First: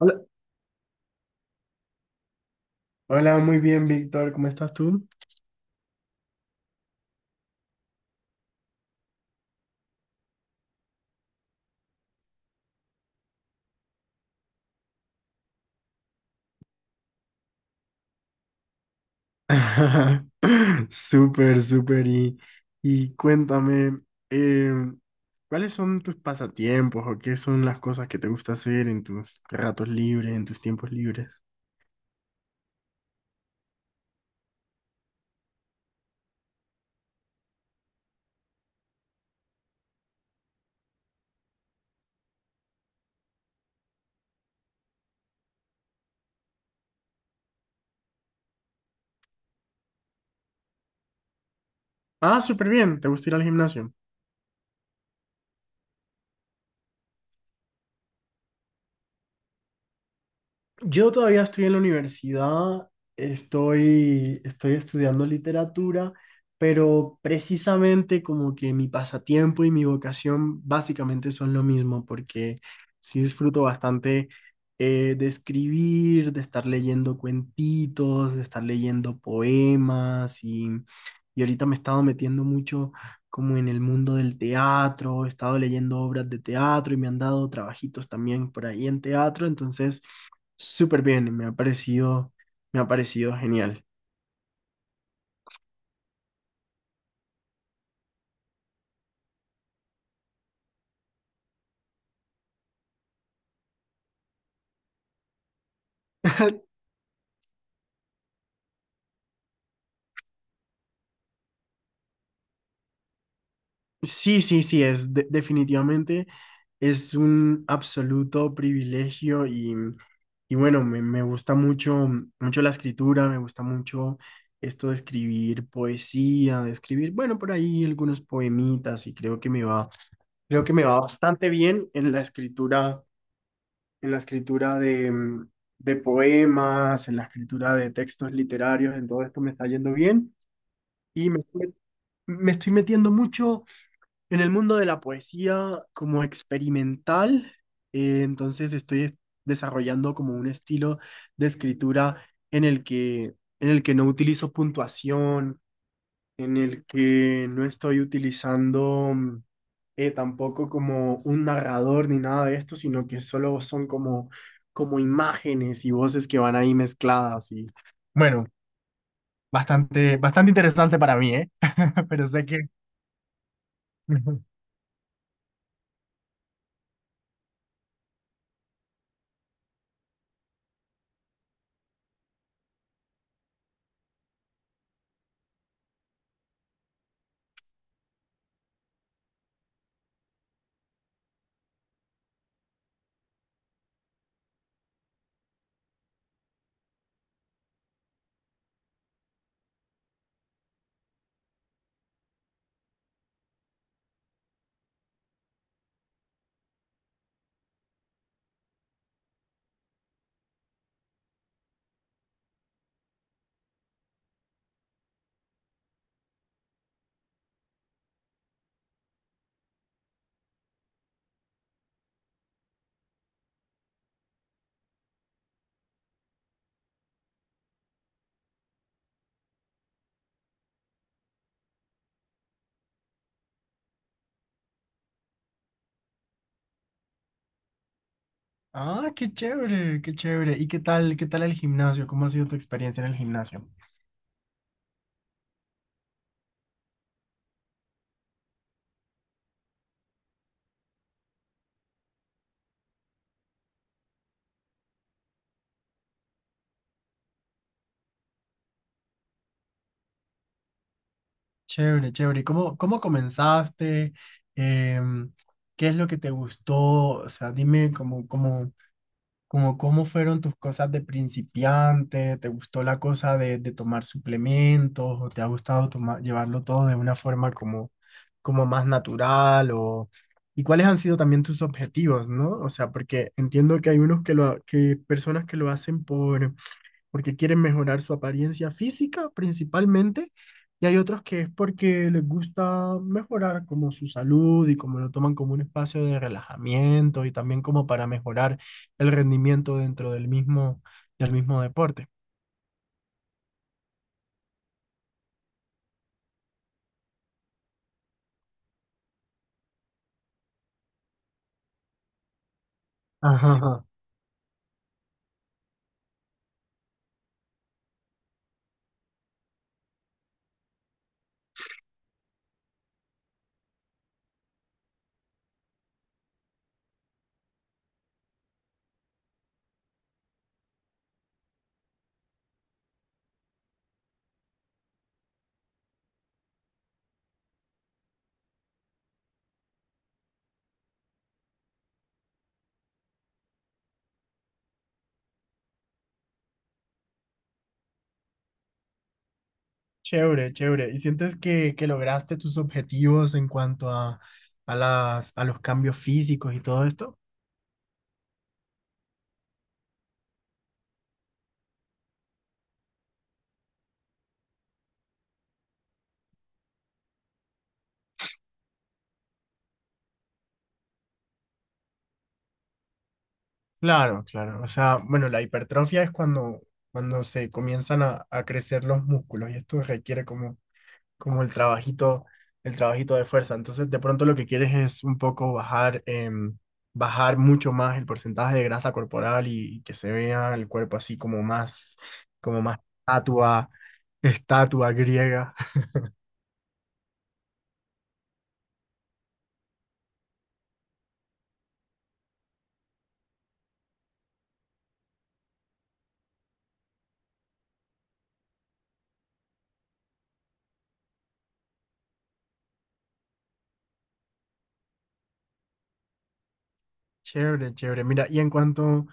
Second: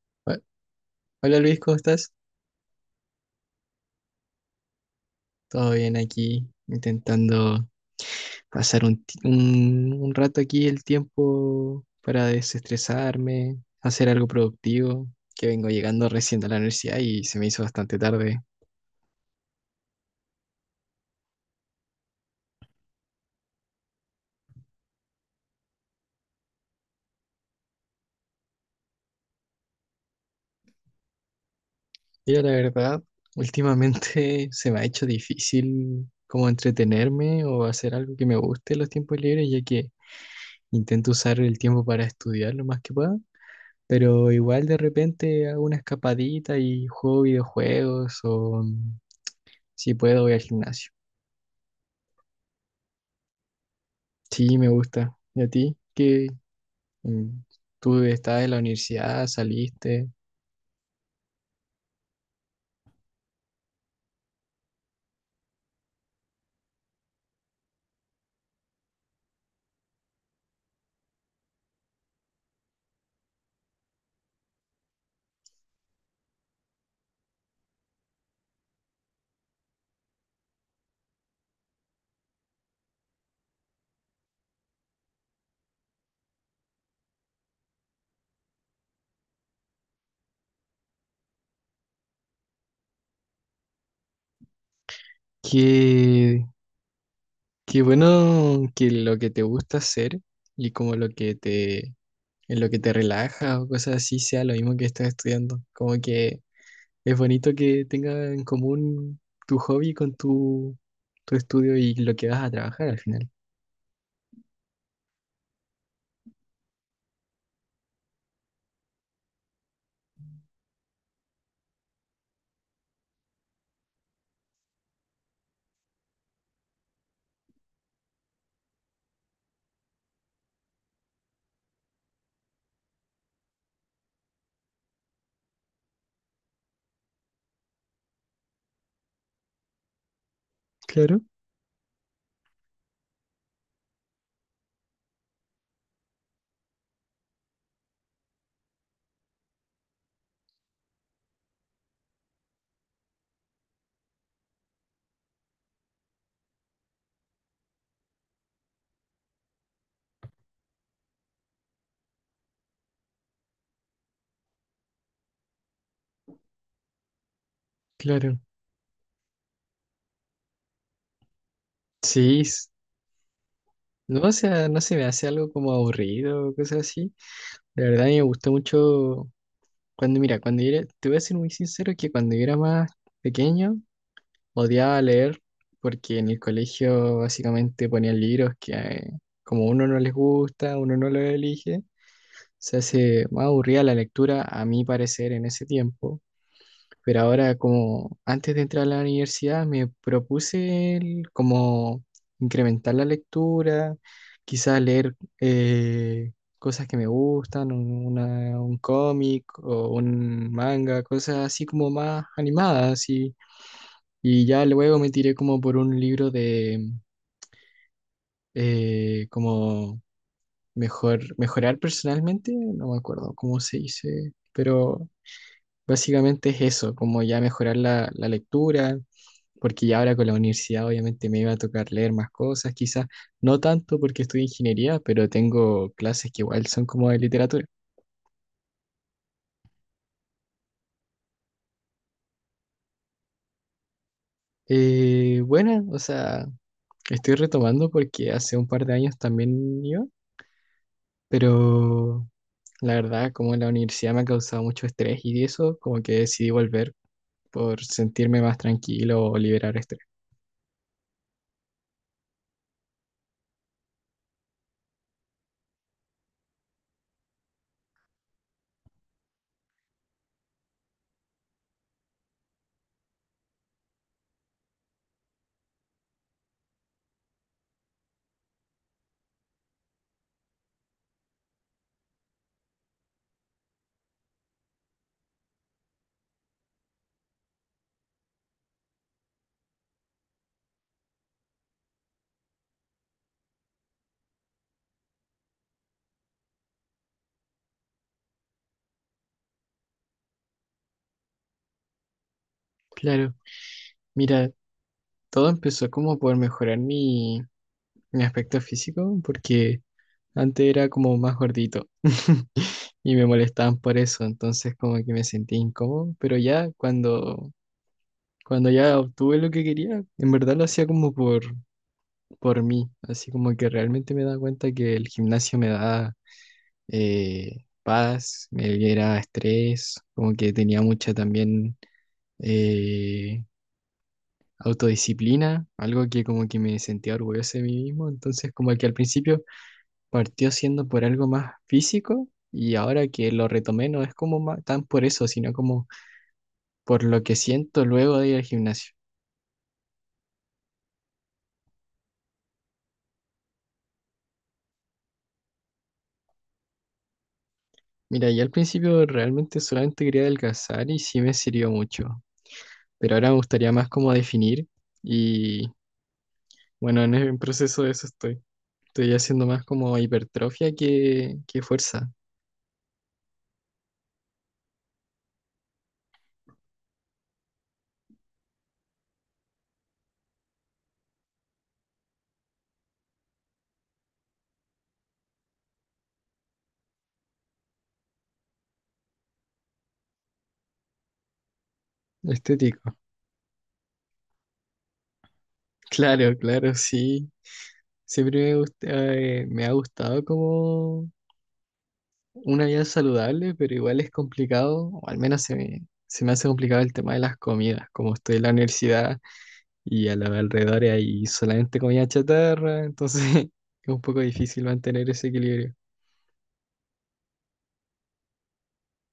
Hola. Ho- Hola Luis, ¿cómo estás? Hola, muy bien, Víctor. ¿Cómo estás tú? Todo bien aquí, intentando pasar un rato aquí el tiempo para desestresarme, hacer algo productivo, que vengo llegando recién a la universidad y se me hizo bastante tarde. Súper, súper. Y cuéntame, em, ¿cuáles son tus pasatiempos o qué son las cosas que te gusta hacer en tus ratos libres, en tus tiempos libres? Y la verdad, últimamente se me ha hecho difícil como entretenerme o hacer algo que me guste en los tiempos libres, ya que intento usar el tiempo para estudiar lo más que pueda. Pero igual de repente hago una escapadita y juego videojuegos o si puedo, voy al gimnasio. Ah, súper bien. ¿Te gusta ir al gimnasio? Sí, me gusta. ¿Y a ti? ¿Qué? mm, ¿Tú estás en la universidad? ¿Saliste? Yo todavía estoy en la universidad, estoy estudiando literatura, pero precisamente como que mi pasatiempo y mi vocación básicamente son lo mismo, porque sí disfruto bastante de escribir, de estar leyendo cuentitos, de estar leyendo poemas y ahorita me he estado metiendo mucho como en el mundo del teatro, he estado leyendo obras de teatro y me han dado trabajitos también por ahí en teatro, entonces súper bien, me ha parecido genial. Qué, qué bueno que lo que te gusta hacer y como lo que te, en lo que te relaja o cosas así sea lo mismo que estás estudiando. Como que es bonito que tenga en común tu hobby con tu, tu estudio y lo que vas a trabajar al final. Sí, sí, sí, es definitivamente es un absoluto privilegio y bueno, me gusta mucho, mucho la escritura, me gusta mucho esto de escribir poesía, de escribir, bueno, por ahí algunos poemitas y creo que me va, creo que me va bastante bien en la escritura de, de poemas, en la escritura de textos literarios, en todo esto me está yendo bien. Claro, Y me, estoy Me estoy metiendo mucho en el mundo de la poesía como experimental, entonces desarrollando como un estilo de escritura en el que, en el que no utilizo puntuación, en el que no estoy utilizando tampoco como un narrador ni nada de esto, sino que solo son como, como imágenes y voces que van ahí mezcladas y claro. bueno, bastante, bastante interesante para mí, ¿eh? Pero Sí, sé que… s- no, o sea, no se me hace algo como aburrido o cosas así. De verdad, a mí me gustó mucho cuando, mira, cuando yo era, te voy a ser muy sincero que cuando yo era más pequeño odiaba leer porque en el colegio básicamente ponían libros que como uno no les gusta, uno no los elige, se hace más aburrida la lectura a mi parecer en ese tiempo. Pero ahora, como antes de entrar a la universidad, como incrementar la lectura, quizás leer cosas que me gustan, un cómic o un manga, cosas así como más animadas. Y ya luego me tiré como por un libro de como mejorar personalmente, no me acuerdo cómo se dice, pero básicamente es eso, como ya mejorar la lectura porque ya ahora con la universidad obviamente me iba a tocar leer más cosas, quizás no tanto porque estudio ingeniería, pero tengo clases que igual son como de literatura. Ah, qué chévere, qué chévere. ¿Y qué tal el gimnasio? ¿Cómo ha sido tu experiencia en el gimnasio? Bueno, o sea, estoy retomando porque hace un par de años también iba, pero la verdad como la universidad me ha causado mucho estrés y eso, como que decidí volver por sentirme más tranquilo o liberar estrés. Chévere, chévere. ¿Y cómo, cómo comenzaste? Em, ¿Qué es lo que te gustó? O sea, dime cómo, cómo, cómo, cómo fueron tus cosas de principiante. ¿Te gustó la cosa de tomar suplementos? ¿O te ha gustado tomar, llevarlo todo de una forma como, como más natural? O, ¿y cuáles han sido también tus objetivos, no? O sea, porque entiendo que hay unos que lo, que personas que lo hacen por porque quieren mejorar su apariencia física principalmente, y hay otros que es porque les gusta mejorar como su salud y como lo toman como un espacio de relajamiento y también como para mejorar el rendimiento dentro del mismo deporte. Claro, mira, todo empezó como por mejorar mi aspecto físico, porque antes era como más gordito. Y me Ajá, molestaban ajá. por eso, entonces como que me sentía incómodo, pero ya cuando, cuando ya obtuve lo que quería, en verdad lo hacía como por mí, así como que realmente me daba cuenta que el gimnasio me daba paz, me libera estrés, como que tenía mucha también eh, autodisciplina, algo que como que me sentía orgulloso de mí mismo, entonces como que al principio partió siendo por algo más físico. Y ahora que lo retomé, no es como tan por eso, sino como por lo que siento luego de ir al gimnasio. Chévere, chévere. ¿Y sientes que lograste tus objetivos en cuanto a las, a los cambios físicos y todo esto? Mira, yo al principio realmente solamente quería adelgazar y sí me sirvió mucho, pero ahora me gustaría más como definir y bueno, en el proceso de eso estoy. Estoy haciendo más como hipertrofia que fuerza Claro, claro. O sea, bueno, la hipertrofia es cuando, cuando se comienzan a crecer los músculos y esto requiere como, como el trabajito de fuerza. Entonces, de pronto lo que quieres es un poco bajar, bajar mucho más el porcentaje de grasa corporal y que se vea el cuerpo así como más estético. estatua, estatua griega. Claro, claro, sí. Siempre me ha gustado como una vida saludable, pero igual es complicado, o al menos se me hace complicado el tema de las comidas, como estoy en la universidad. Y a los alrededores hay solamente comida chatarra, entonces es un poco difícil mantener ese equilibrio. Chévere, chévere. Mira, y en cuanto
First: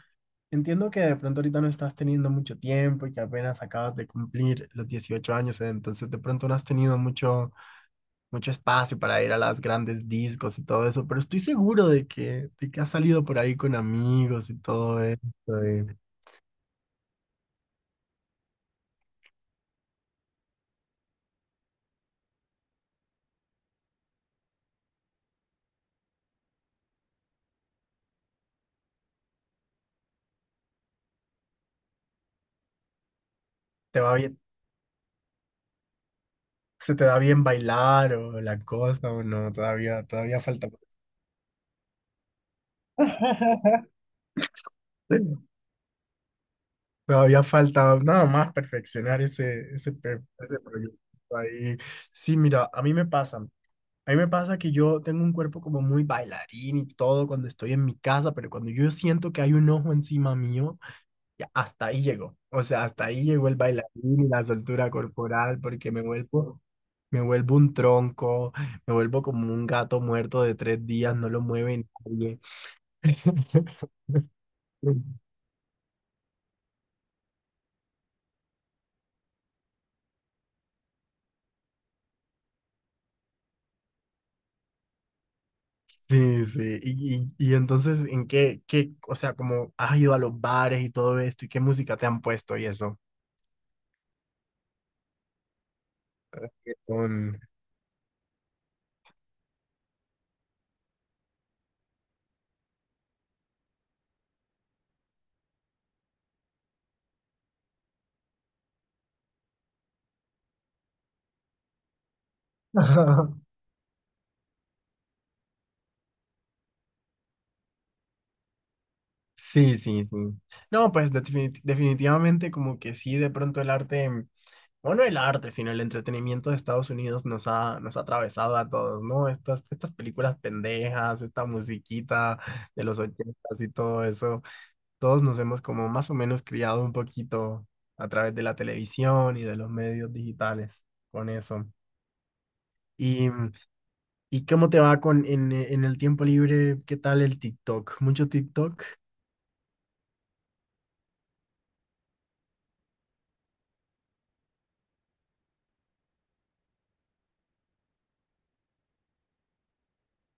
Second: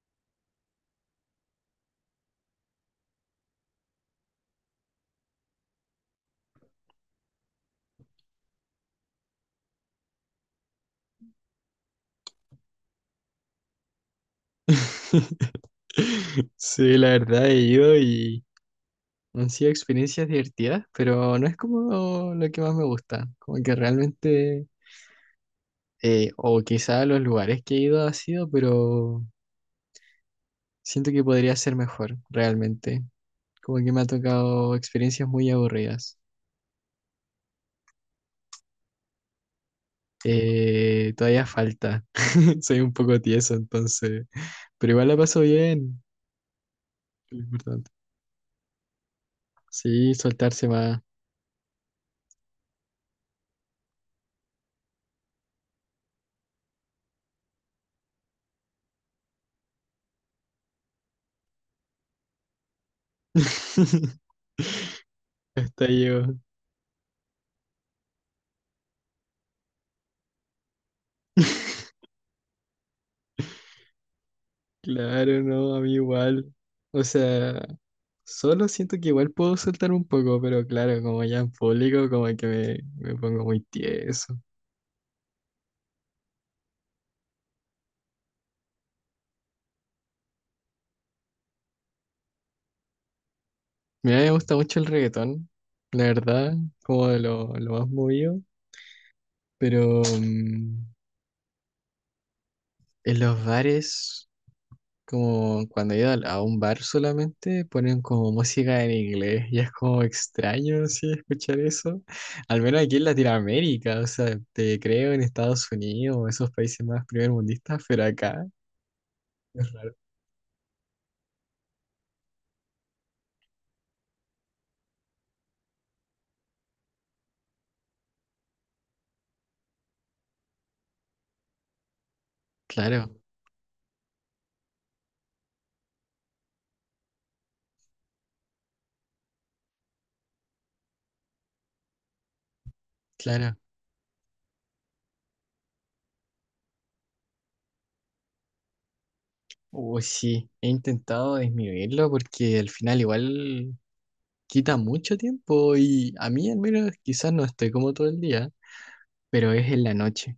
entiendo que de pronto ahorita no estás teniendo mucho tiempo y que apenas acabas de cumplir los 18 años, entonces de pronto no has tenido mucho, mucho espacio para ir a las grandes discos y todo eso, pero estoy seguro de que has salido por ahí con amigos y todo esto, y Sí, la verdad he ido y han sido experiencias divertidas, pero no es como lo que más me gusta, como que realmente, o quizá los lugares que he ido ha sido, pero siento que podría ser mejor, realmente, como que me te ha va bien, tocado experiencias muy aburridas. se te da bien bailar o la cosa o no, todavía, todavía falta. Todavía falta, soy un poco tieso, entonces... Pero igual la pasó bien. Lo Todavía importante. falta nada más perfeccionar ese, ese, Sí, ese soltarse proyecto más. ahí. Sí, mira, a mí me pasa. A mí me pasa que yo tengo un cuerpo como muy bailarín y todo cuando estoy en mi casa, pero cuando yo siento que hay un ojo encima mío, ya hasta ahí llegó. O sea, hasta ahí llegó el bailarín y la soltura corporal Hasta porque yo. Me vuelvo un tronco, me vuelvo como un gato muerto de tres días, no lo mueve nadie. Claro, no, a mí igual. O sea, solo siento que igual puedo soltar un poco, pero claro, como ya en público, como que me pongo muy tieso. Sí, sí. Y entonces, ¿en qué, qué, o sea, como has ido a los bares y todo esto y qué música te han puesto y eso? Mira, me gusta mucho el reggaetón, la verdad, como de Reggaetón. Lo más movido, pero en los bares. Como cuando he ido a un bar solamente ponen como música en inglés y es como extraño, sí, escuchar eso. Al menos aquí en Latinoamérica, o sea, te creo en Estados Unidos o esos países más primermundistas, pero acá es Sí, raro. sí, sí. No, pues definitivamente como que sí, de pronto el arte, o no el arte, sino el entretenimiento de Estados Unidos nos ha atravesado a todos, ¿no? Estas, estas películas pendejas, esta musiquita de los Claro, 80 y todo eso, todos nos hemos como más o menos criado un poquito a través de la televisión y de los medios digitales con eso. ¿Y, claro. y cómo te va con en el tiempo libre? ¿Qué tal el TikTok? ¿Mucho TikTok? Uy, sí, he intentado disminuirlo porque al final igual quita mucho tiempo y a mí al menos quizás no estoy como todo el día, pero es en la noche.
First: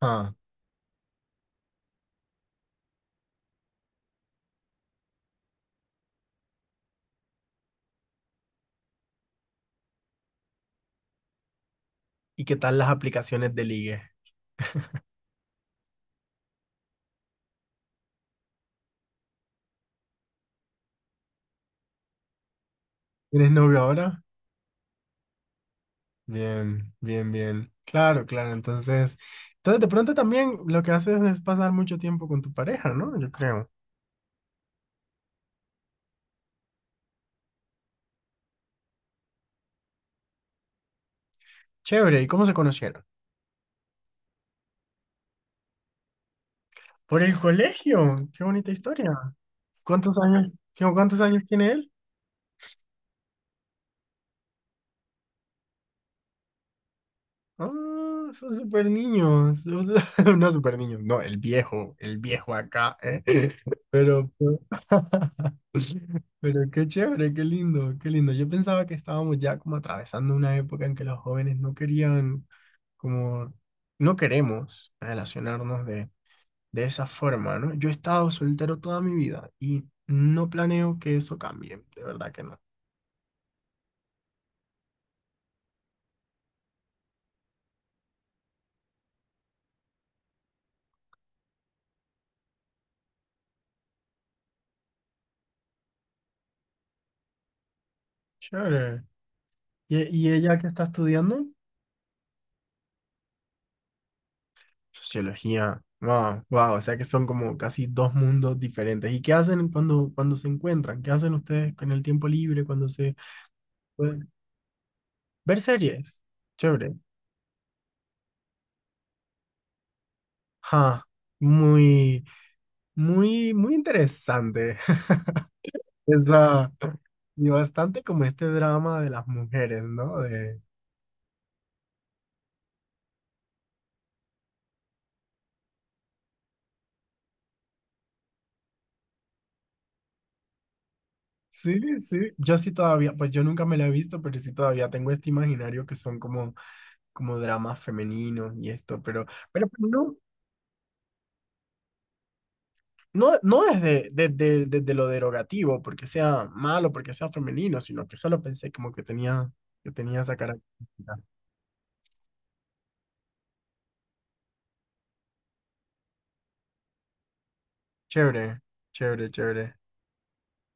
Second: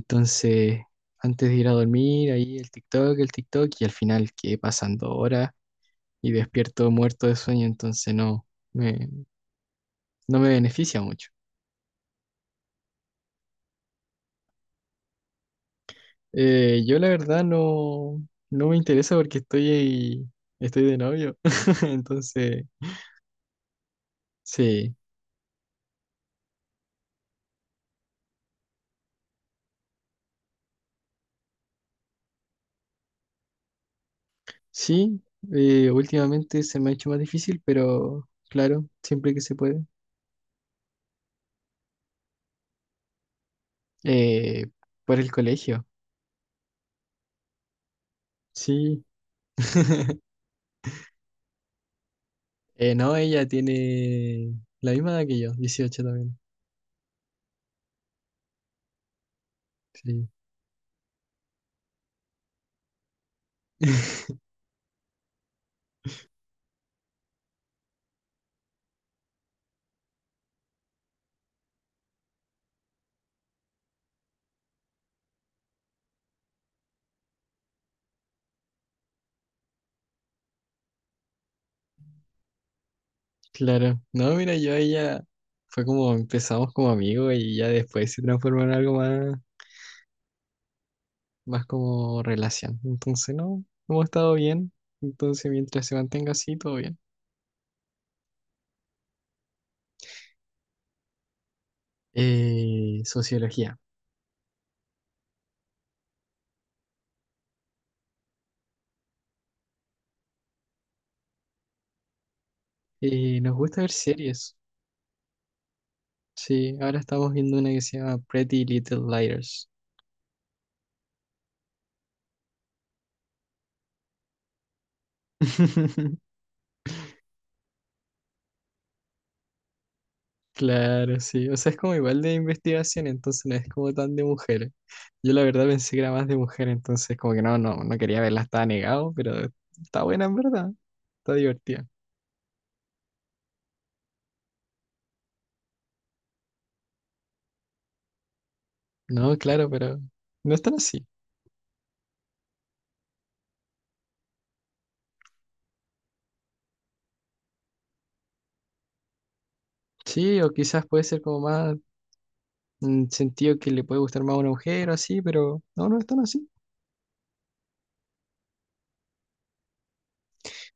Ah. antes de ir a dormir, ahí el TikTok, y al final quedé pasando horas y despierto muerto de sueño, entonces me, no me beneficia mucho. ¿Y qué tal las aplicaciones de ligue? Yo la verdad no me interesa porque estoy de novio. Entonces, ¿Tienes novio ahora? sí, Bien, bien, bien. Claro, claro. Entonces, entonces de pronto también lo que haces es pasar mucho tiempo con tu pareja, ¿no? Yo creo. sí, últimamente se me ha hecho más difícil, pero claro, siempre que se puede. Chévere. ¿Y cómo se conocieron? Eh, por el colegio, Por el colegio. Qué bonita sí. historia. ¿Cuántos años, cuántos años tiene él? No, ella tiene la misma edad que yo, 18 también. Ah, son super niños. O sea, Sí. no super niños, no, el viejo acá, ¿eh? Pero pero qué chévere, qué lindo, qué lindo. Yo pensaba que estábamos ya como atravesando una época en que los jóvenes no querían, como, no queremos relacionarnos de esa forma, ¿no? Yo he estado soltero toda mi vida y no planeo que eso cambie, de verdad que no. Claro. No, mira, yo a ella fue como empezamos como amigos y ya después se transformó en algo más, más como relación. Entonces, no, hemos estado bien. Entonces, mientras se mantenga así, todo bien. Chévere. ¿Y, y ella que está estudiando? Sociología. Sociología. Wow, wow. O sea que son como casi dos mundos diferentes. ¿Y qué hacen cuando, cuando se encuentran? ¿Qué hacen ustedes con el tiempo libre cuando se Nos gusta ver pueden series. ver series? Sí, ahora Chévere. estamos viendo una que se llama Pretty Little Liars. Ja, muy, muy, muy interesante. Esa, y bastante como este drama de las mujeres, ¿no? De, Claro, sí. O sea, es como igual de investigación, entonces no es como tan de mujeres. Yo la verdad pensé que era más de mujer, entonces como que no, no, no quería verla, estaba negado, pero está buena en verdad, está divertida. sí, sí. Yo sí todavía, pues yo nunca me la he visto, pero sí todavía tengo este imaginario que son como, como dramas femeninos y esto, No, claro, pero pero no. no es tan así. No, no desde, desde, desde lo derogativo, porque sea malo, porque sea femenino, sino que solo pensé como que tenía esa Sí, o quizás puede característica. ser como más sentido que le puede gustar más a una mujer o así, pero no, no es tan así. Chévere, chévere, chévere.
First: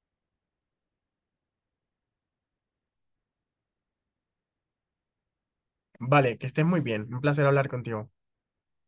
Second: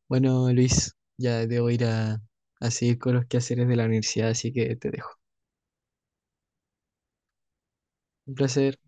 Bueno, Luis, ya debo ir a seguir con los quehaceres de la universidad, así que te dejo. Vale, que estés muy bien. Un placer hablar contigo. Un placer.